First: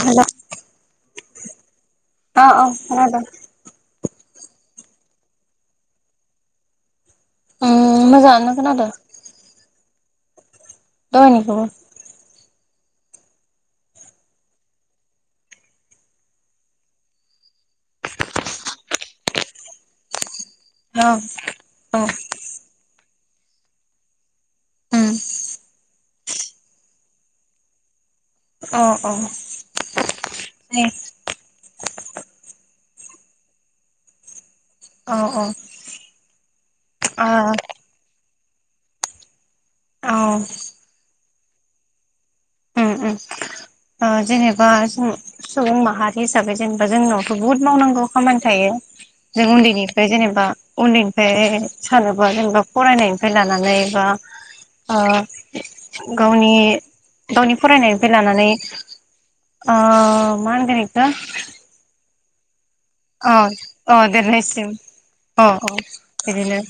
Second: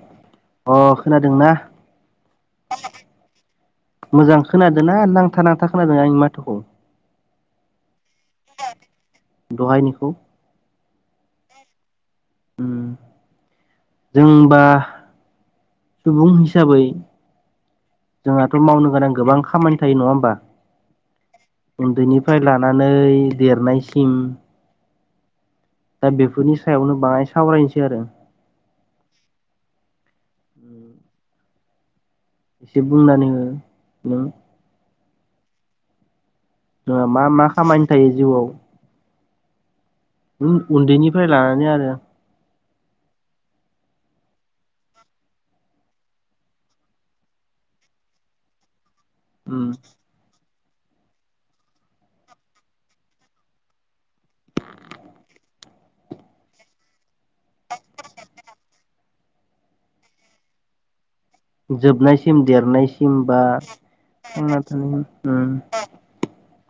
हेल अ खोनादोंना अ अ खोनादों मोजां? खोनादों ना नांथा नांथा खोनादों आंनि माथ'खौ। उम मोजांआनो खोनादों। दहायनिखौ दहायनिखौबो। उम जोंबा सुबुं हिसाबै जोंहाथ' मावनो गोनां गोबां खामानि थायो नङा होमबा? औ औ उन्दैनिफ्राय लानानै देरनायसिम उम दा बेफोरनि सायावनो बाङाय सावरायनोसै आरो। अ अ दे एसे बुंनानै हो नों औ औ ओ मा मा खामानि थायो जिउआव? औ उम उन्दैनिफ्राय लानानै आरो। उम ओ जेनेबा सुबुं माहारि हिसाबै जेनेबा जोंनावथ' बुहुत मावनांगौ खामानि थायो। जों उम उन्दैनिफ्राय जेनेबा उन्दैनिफ्राय सानोबा जेनेबा फरायनायनिफ्राय लानानै बा ओ गावनि गावनि फरायनायनिफ्राय लानानै ओ मा होनगोन बेखौ? जोबनायसिम देरनाय अ अ देरनायसिम अ उम बिदिनो।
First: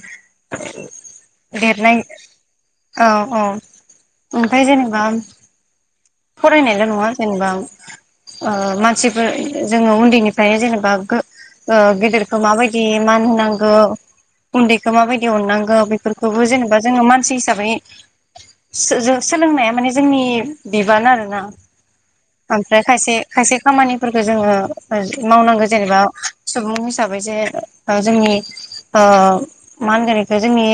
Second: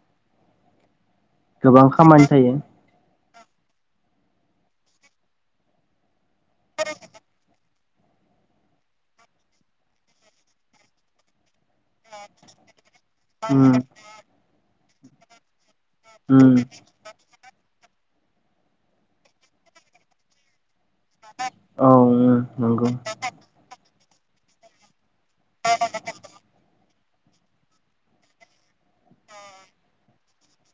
गोबां देरनाय खामानि थायो औ अ ओमफ्राय जेनेबा फरायनायल' नङा जेनेबा ओ मानसिफोर जोङो उन्दैनिफ्रायनो जेनेबा गो गेदेरखौ माबायदि मान उम होनांगौ उन्दैखौ माबायदि अननांगौ। बेफोरखौबो उम जेनेबा जोङो मानसि हिसाबै जो जों सोलोंनाया माने जोंनि बिबान आरोना औ उम ओमफ्राय नंगौ खायसे खायसे खामानिफोरखौ जोङो मावनांगौ जेनेबा सुबुं हिसाबै जे जोंनि ओ मा होनगोन इ जोंनि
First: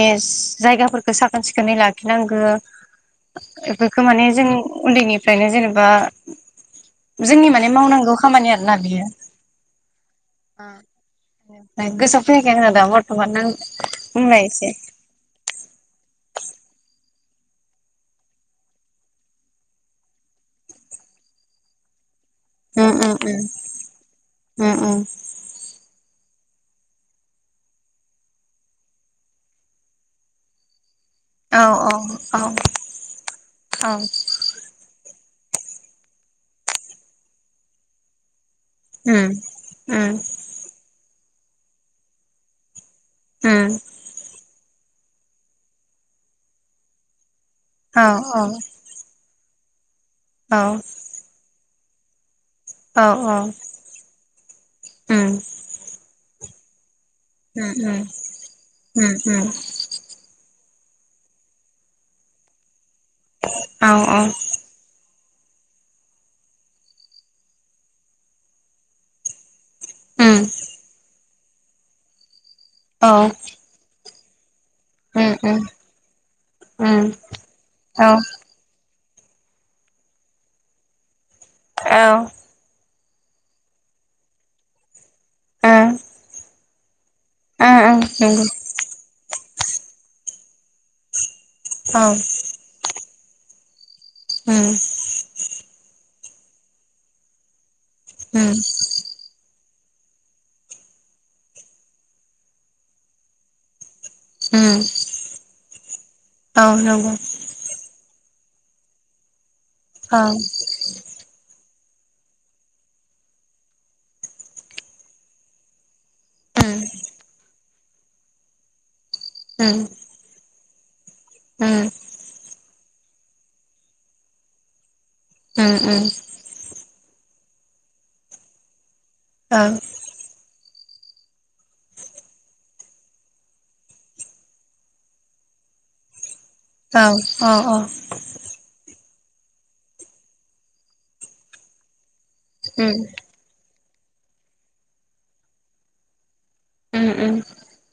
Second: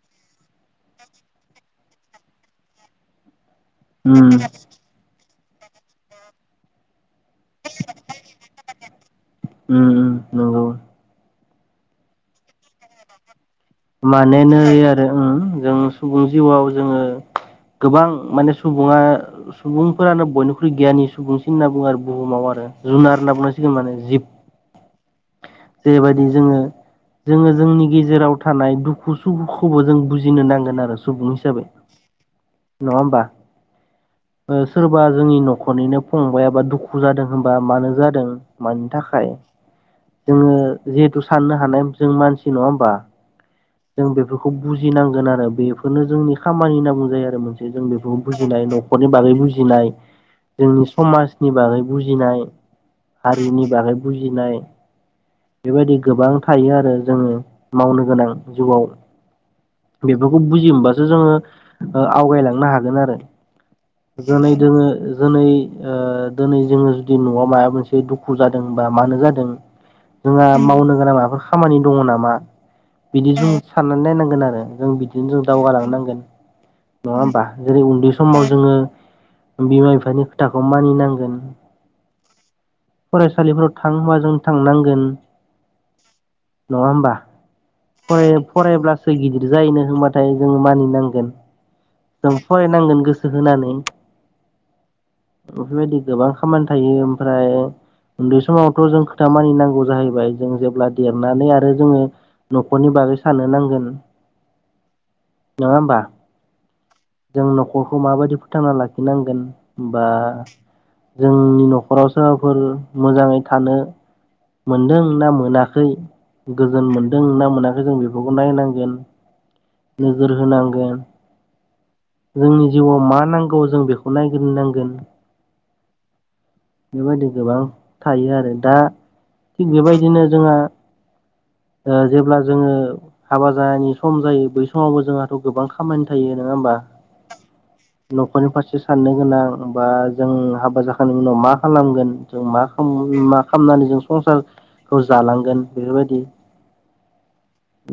जायगाफोरखओ साखोन सिखोनै लाखिनांगो। बेफोरखो माने उम जों उन्दैनिफ्रायनो जेनेबा जोंनि माने मावनांगौ खामानि आरोना बियो। उम उम नंगौ गोसोआव फैयाखै आंना दा बर्थमान बुंलाय मानोना एसे आरो जों सुबुं जिउआव जोङो गोबां माने सुबुङा सुबुंफोरानो बयनिख्रुइ गियानि सुबुंसिन होनना बुङो आरो बुहुमाव आरो उम उम जुनार होनना बुंनांसिगोन माने जिब। उम उम उम जेरैबायदि जोङो जोङो जोंनि गेजेराव थानाय दुखु सुखुखौबो जों बुजिनो नांगोन आरो सुबुं औ हिसाबै। औ औ नङा होमबा? औ औ सोरबा जोंनि न ख'रनिनो फंबायाबा दुखु जादों होनबा मानो जादों मानि थाखाय। उम उम जोङो जिहेथु साननो हानाय जों मानसि नङा होमबा? उम। खौ बुजिनांगोन आरो बेफोरनो जोंनि खामानि होनना बुंजायो आरो मोनसे जों औ बेखौ औ बुजिनाय न'खरनि बागै बुजिनाय औ जोंनि समाजनि बागै बुजिनाय औ हारिनि बागै बुजिनाय उम बेबायदि गोबां थायो आरो जोङो उम उम मावनो गोनां जिउआव। उम उम बेफोरखौ बुजियो मोनबासो जोङो ओ आवगायलांनो हागोन आरो। औ औ दिनै जोङो ओिनै ओ दोनै जोङो जुदि न'आव माबा मोनसे दुखु जादों बा मानो जादों उम जोंहा मावनो गोनां माबाफोर खामानि दङ नामा औ बिदि जों साननानै नायनांगोन आरो। जों बिदिनो उम जों उम दावगालांनांगोन उम ।नङा होमबा? जेरै औ उन्दै समाव जोङो बिमा बिफानि खोथाखौ मानिनांगोन। औ। फरायसालिफोराव थां होनबा जों थांनांगोन। ओं। नङा होमबा? फराय नंगौ फरायब्लासो गिदिर जायो होनबाथाय जोंङो मानिनांगोन। औ जों फरायनांगोन गोसो होनानै। उम। बेफोरबायदि गोबां खामानि थायो ओमफ्राय उन्दै उम समावथ' जों खोथा मानिनांगो जाहैबाय जों जेब्ला देरनानै आरो जोङो नख'रनि बागै साननो नांगोन। उम। नोङा होमबा? औ नंगौ। खौ माबायदि फोथांना लाखिनांगोन बा औ जोंनि नख' राव सोरबाफोर मोजाङै थानो मोनदों ना मोनाखै गोजोन उम मोनदों ना मोनाखै जों बेफोरखौ नायनांगोन उम नोजोर होनांगोन। उम। जोंनि जिउआव मा नांगौ जों बेखौ नायग्रोनांगोन। उम उम। बेबायदि गोबां थायो आर।ो दा थिग उम बेबायदिनो जोंहा ओ जेब्ला जोङो हाबा जानायनि सम जायो बै समावबो जोंहाथ' गोबां खामानि थायो। नोङा होमबा? औ औ नख'रनि फारसे साननो गोनां बा जों हाबा जाखांनायनि उनाव मा खालामगोन जों मा उम मा खालामनानै जों संसारखौ जालांगोन बेफोरबायदि। उम उम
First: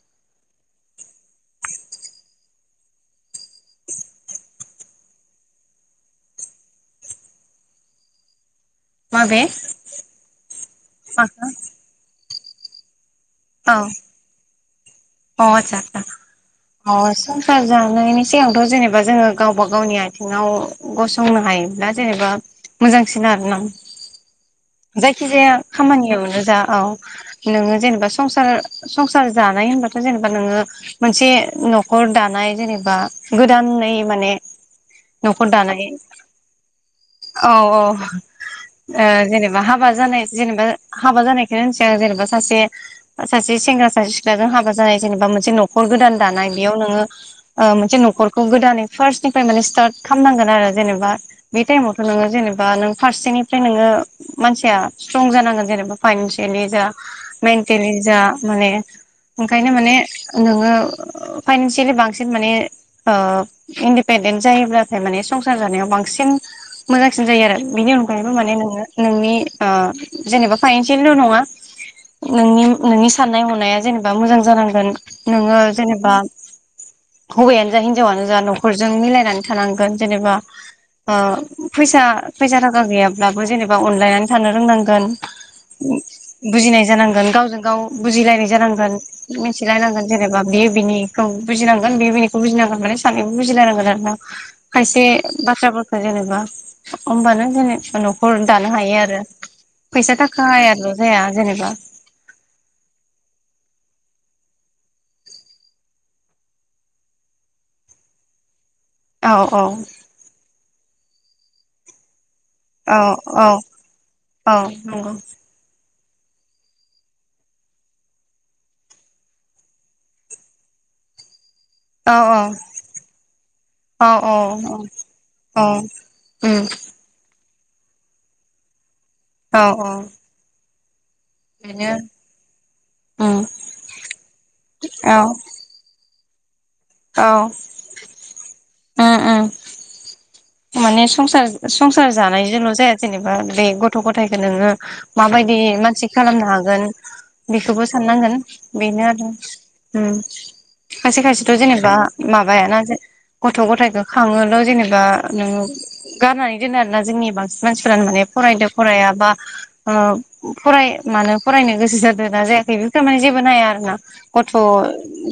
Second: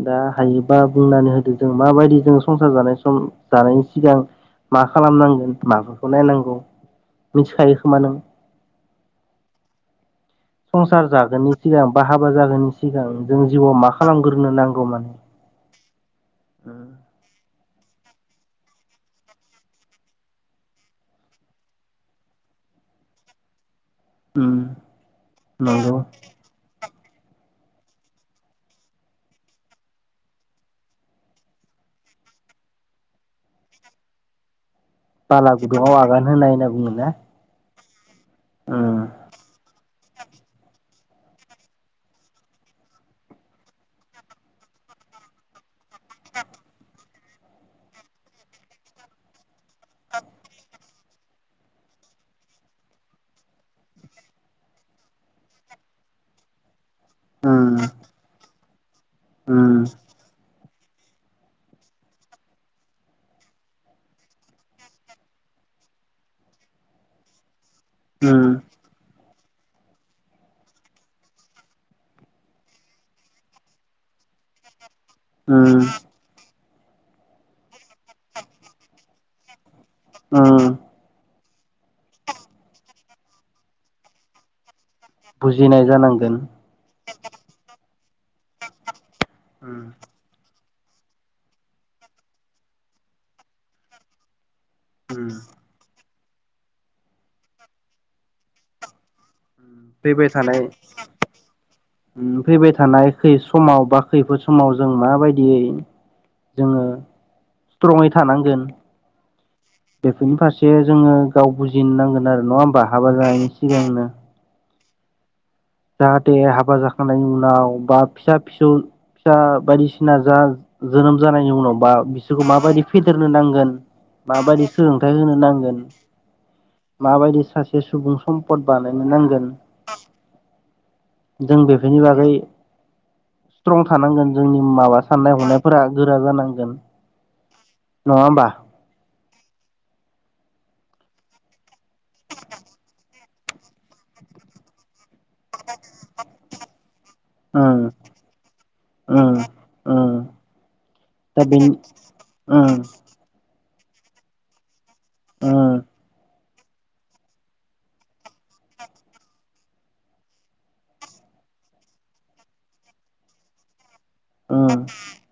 दा हायोबा बुंनानै होदो जों माबायदि जों संसार जानाय सम जानायनि सिगां मा खालामनांगोन माबाफोरखौ नायनांगौ मिथिखायो खोमा नों? माबे संसार माखौ जागोननि सिगां बा हा बा जागोननि सिगां जों जिउआव अ मा खालाम अ जता सथ ज [unintelligible] थांनायनि सिगांथ' जेनेबा जोङो गावबा गावनि आथिंआव गसंनो हायोब्ला जेनेबा मोजांसिन आर ना उम जायखिजाया नंगौ खामानियावनो जा औ। नोङो जेनेबा संसार संसार जानाय होनबा जेनेबा नोङो मोनसे न'खर दानाय जेनेबा गोदानै माने न'खर बाला दानाय गुदुङाव आगान होनाय होनना बुङोना औ औ। ओ‌ उम जेनेबा हाबा जानाय जेनेबा हाबा जानायखायनो जेनेबा सासे सासे सेंग्रा सासे सिख्लाजों हाबा जानाय जेनेबा मोनसे न'खर गोदान दानाय बेयाव नोङो मोनसे न'खरखौ गोदानै फार्स्टनिफ्राय माने स्टार्ट खालामनांगोन आरो जेनेबा बे टाइमावथ' नोङो जेनेबा नों फारसेनिफ्राय नोङो मानसिया स्ट्रांग जानांगोन जेनेबा फाइनेंशियल जा उम मेंटली जा माने ओंखायनो उम माने नोङो फाइनेंशियली बांसिन माने। औ इंडिपेंडेंट जायोब्लाथाय माने संसार जानायाव बांसिन मोजांसिन जायो आरो बेनि अनगायैबो उम माने नोङो नोंनि। जेनेबा फाइनेंशियलल नङा नोंनि नोंनि साननाय हनाया जेनेबा ओ मोजां जानांगोन नोङो उम जेनेबा। हौवायानो जा हिनजावानो जा न'खरजों मिलायनानै थानांगोन जेनेबा उम फैसा फैसा थाखा गैयाब्लाबो जेनेबा अनलायनानै थानो रोंनाग गोन बुजिनाय जानांगोन बुजिनाय जानांगोन गावजों गाव बुजिलायनाय जानांगोन। उम मिथिलायनांगोन जेनेबा बि। बिनिखौ बुजिनांगोन बियो बिनिखौ बुजिनांगोन माने सानैबो बुजिलायनांगोन आरो ना। खायसे उम बाथ्राफोरखो जेने। आ होमबानो जेने नखर दानो हायो आरो। फैसा फैबाय थानाय थाखायाल' जाया जेनेबा मो फैबाय थानाय खै समाव। बा खैफोद समाव जों माबायदियै जोङो। स्ट्रंगङै थानांगोन औ औ बेफोरनि फारसे जोङो गाव बुजिनोनांगोन आरो। नङा होम्बा औ हाबा औ जानायनि सिगांनो। औ नंगौ। जाहाथे हाबा जाखांनायनि उनाव बा फिसा-फिसौ। फिसा बायदिसिना जा जोनोम जानायनि उनाव। बा औ औ बिसोरखौ माबायदि फेदेरनो नांगोन औ औ माबायदि सोलोंथाइ होनो औ नांगोन। उम माबायदि सासे सुबुं सम्पद बानायनो नांगोन। औ औ जों बेनो बेफोरनि बागै उम स्ट्रंग थानांगोन जोंनि माबा औ साननाय हनायफोरा। गोरा जानांगोन नङा होमबा। ओम माने संसार संसार जानायजोंल' जाया। जेनेबा बे गथ' गथाइखौ नोङो माबायदि मानसि खालामनो हागोन। ओम बेखोबो साननांगोन बेनो आरो ओम ओम। खायसे दा खायसेथ' बेनि जेनेबा ओम माबायाना जे गथ' गथ' गथायखौ खाङोल' जेनेबा नोङो ओम गारनानै। बिदिनो आरोना जोंनि बांसिन मानसिफ्रानो माने फरायदो फराया बा ओ फराय मानो फराय। नायनो गोसो जादों ना जाया बेफोरखो माने जेबो नाया आरो ना। गथ' ओम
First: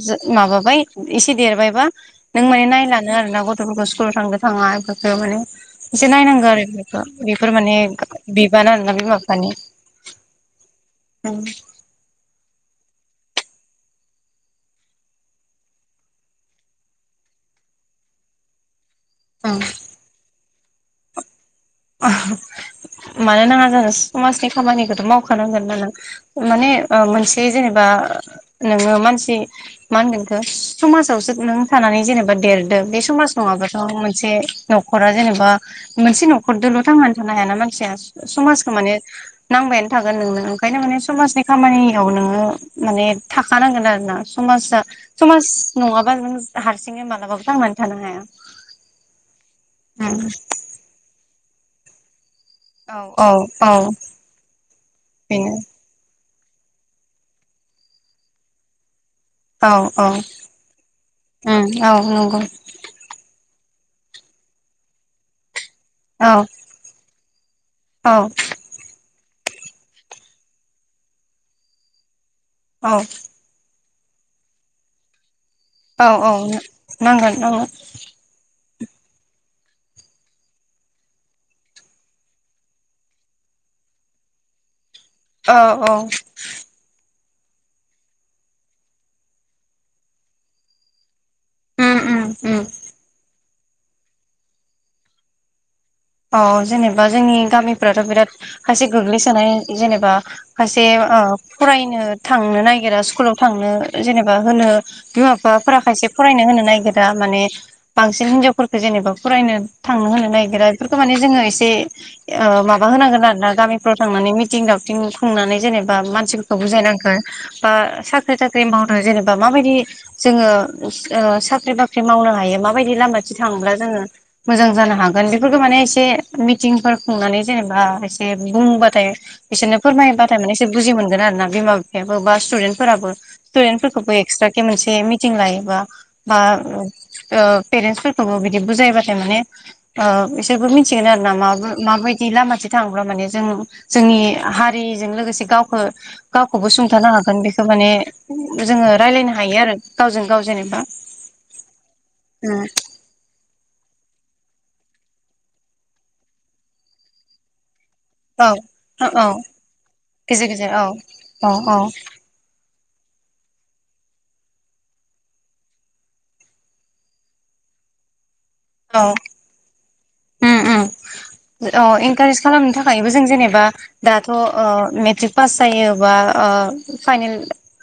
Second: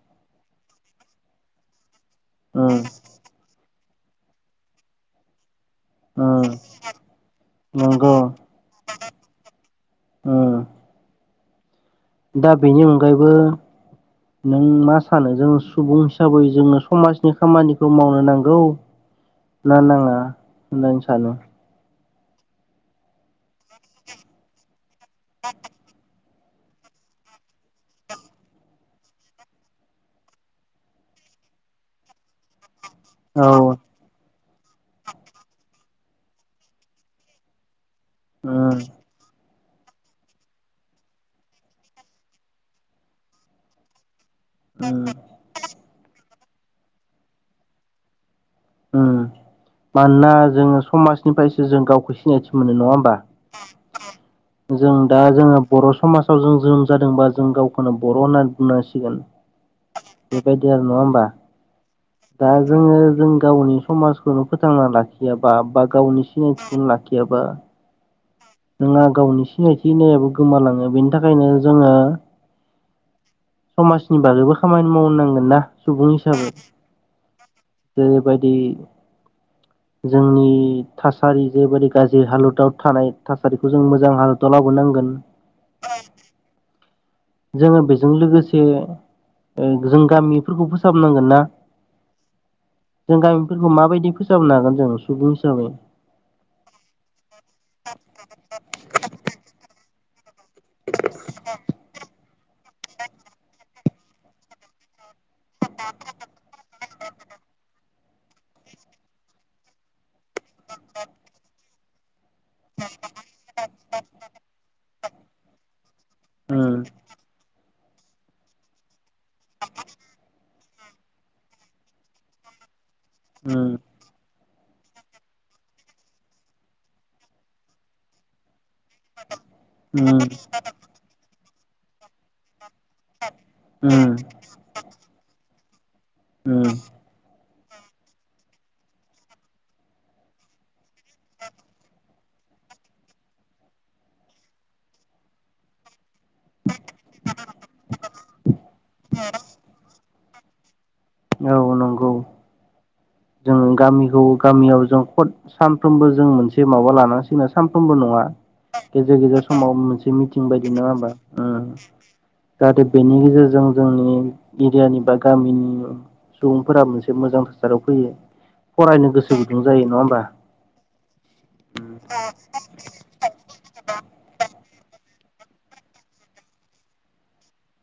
जो माबाबाय एसे देरबायबा। नों माने ओम नायलानो आरो ना गथ'फोरखौ स्कूलाव थांदो थाङा बेफोरखो माने। एसे ओ नायनांगौ आरो बेखौ बेफोर माने नंगौ बिबान आरो ना बिमा बिफानि। ओ औ। दा बिनि अनगायैबो नों मा सानो जों सुबुं हिसाबै जोङो समाजनि खामानिखौ मावनो नांगौ। ओं ना नाङा नों सानो। आह औमानो नाङा जों समाजनि खामानिखौथ' मावखानांगोनना नों। माने ओ मोनसे जेनेबा नोङो मानसि मा होनदों एखो समाजावसो नों थानानै जेनेबा देरदों। बे समाज औ नङाबाथ' मोनसे न'खरा जेनेबा मोनसे नख हरदोल' थांनानै थानो हायाना मानसिया [unintelligible] समाजखौ उम माने नांबायानो थागोन नोंनो ओंखायनो माने समाजनि खामानियाव नोङो माने थाखानांगोन आरो ना समाजा उम समाज नङाबा नों हारसिङै मालाबाबो थांनानै थानो हाया उम उम मानोना जोङो समाजनिफ्रायसो जों गावखो स सिनायथि मोनो नङा औ होमबा औ औ उम उम जों दा बेनो जोङो बर' समाज फावजों जों जादोंबा जों गावखोनो बर' होनना बुंनांसिगोन औ औ बेबायदि आरो नङा होमबा उम औ नंगौ। दा जोङो जों गावनि समाजखौनो फोथांना लाखियाबा बा गावनि औ सिनायथिखौनो लाखियाबा औ जोंहा गावनि सिनायथि होननायाबो गोमालाङो बेनि थाखायनो जोङो औ समाजनि बागैबो खामानि मावनांगोन ना औ सुबुं औ हिसाबै नांगोन नांगोन [unintelligible] जेरैबायदि जोंनि थासारि जेबायदि गाज्रि हालोदाव थानाय थासारिखौ जों मोजां हालोदाव लाबोनांगोन औ औ जोङो बेजों लोगोसे ओ जों गामिफोरखौ फोसाबनांगोन ना उम उम उम जों गामिफोरखौ माबायदि फोसाबनो हागोन जों सुबुं हिसाबै? औ जेनेबा जोंनि गामिफ्राथ' बिराद खायसे गोग्लैसोनाय जेनेबा खायसे ओ फरायनो थांनो नागिरा स्कुलाव थांनो जेनेबा होनो बिमा -बिफाफोरा खायसे फरायनो होनो नागिरा माने बांसिन हिनजावफोरखो जेनेबा फरायनो थांनो होनो नायगिरा बेफोरखो माने जोङो एसे [unintelligible] ओ माबा होनांगोन आरो ना गामिफ्राव थांनानै मिटिं दावथिं खुंनानै जेने बा मानसिफोरखौ उम बुजायनांगोन बा साख्रि थाख्रि मावदों जेनेबा माबायदि जोङो [unintelligible] ओ साख्रि बाख्रि मावनो हायो माबायद दि लामाथिं थाङोब्ला उम जोङो मोजां जानो हागोन बे फोरखो माने एसे मिटिंफोर खुंनानै जेनेबा एसे बुंबाथाय बिसोरनो उम फोरमायोबाथाय माने एसे बुजि मोनगोन आरो ना बिमा बिफायाबो बा स्टुदेन्टफोराबो स्टुदेन्ट फोरफोरखौबो उम एक्सट्राके मोनसे मिटिं लायोबा बा उम ओ पेरेन्टस फोरखौबो बिदि बुजायबाथाय माने ओ बिसोरबो मिनथिगोन आरो ना मा बो माबायदि लामाथिं थाङोब्ला माने जों जोंनि हारि जों लोगोसे गावखो गावखौबो सुंथानो हागोन बेखो माने जोङो रायलायनो हायो आरो गावजों गाव जेनेबा औ नंगौ उम जों गामिखौ गामियाव जों ख'द सानफ्रोमबो जों मोनसे माबा लानांसिनो साम फ्रोमबो नङा औ गेजेर औ गेजेर समाव मोनसे मिथिं गेजेर बायदि गेजेर औ नोङा होमबा औ उम औ जाहाथे बेनि गेजेरजों जोंनि एरियानि बा गामिनि सुबुंफोरा मोनसे मोजां थासारियाव फैयो औ फरायनो गोसो गुदुं जायो नङा होमबा? अ इनकारेज खालामनो थाखायबो जों जेनेबा दाथ' ओ मेट्रिक पास जायोबा ओ फाइनेल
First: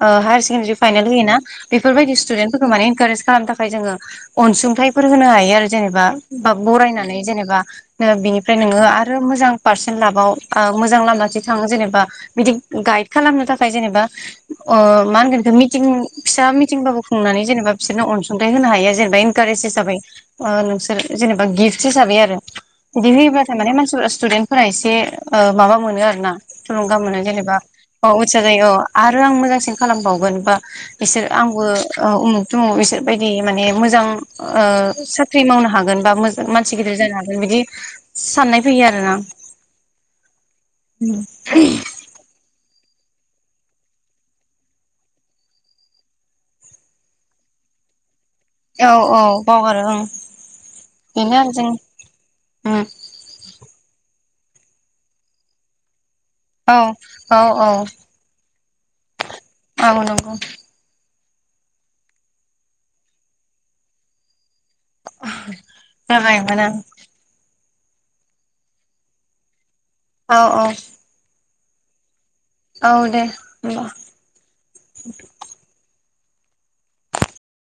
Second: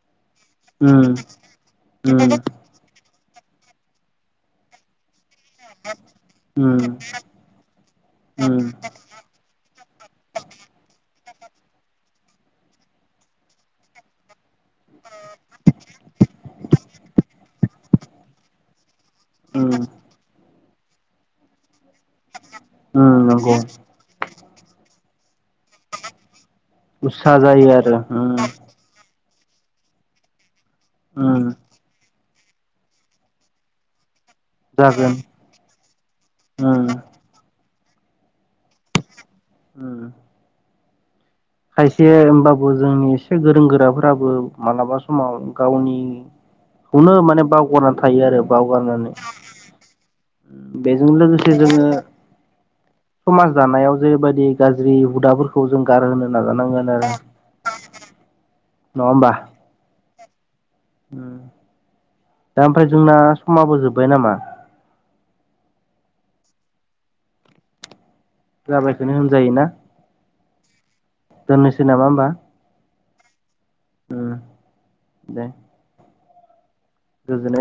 ओ हायारस [unintelligible] उम फाइनाल होयोना बेफोरबायदि उम स्टुदेन्टफोरखो माने इनकारेज खालामनो थाखाय जोङो अनसुंथाइफोर होनो हाय यो आरो जेनेबा बा उम बरायनानै जेनेबा नो बिनि फ्राय उम नोङो आरो मोजां पारसेन्ट लाबाव ओ मोजां लामाथिं थाङो जेनेबा बिदि गाइद खालामनो थाखाय जेनेबा ओ मा होनगोन बिखो मिटिं फिसा [unintelligible] मिथिंबाबो खुंनानै जेनेबा बिसोरनो अनसुंथाइ होनो हायो जे बाय एनकारेस सो उम हिसाबै ओ नोंसोर जेनेबा गिफ्ट हिसाबै आरो उम बिदि हो [unintelligible] नंगौ माने मानसिफोरा स्टुदेन्टफोरा एसे ओ माबा मोनो आरो ना थुलुंगा मोनो उत्साह जेनेबा जायो आरो औ उथिया उम जायो औ आर आरो आं मोजांसिन खालामबावगोन बा बिसोर उम आंबो ओ उमुग दङ बिसोर बायदि माने मोजां ओ जागोन साख्रि मावनो हागोन बा मोजां मानसि उम गिदिर उम जानो हागोन बिदि साननाय फैयो आरोना उम उम खायसे होमबा बो जोंनि एसे गोरों गोराफोराबो मालाबा समाव गावनि खौनो माने बावगारनानै थायो आरो। औ बावगारनानै औ बावगारो ओं बेजों बेनो आरो लोगोसे जों जोङो उम समाज दानायाव जेरैबायदि गाज्रि हुदाफोरखौ जों गारहोनो औ नाजानांगोन आरो औ औ [unintelligible] नङा होमबा? औ नंगौ। दा ओमफ्राय जोंना समाबो जोब्बाय नामा? जाबायमोन ओं। जाबायखोनो होनजायोना? औ औ दोननोसै नामा होनोमबा? औ दे। होमबा उम दे। गोजोननाय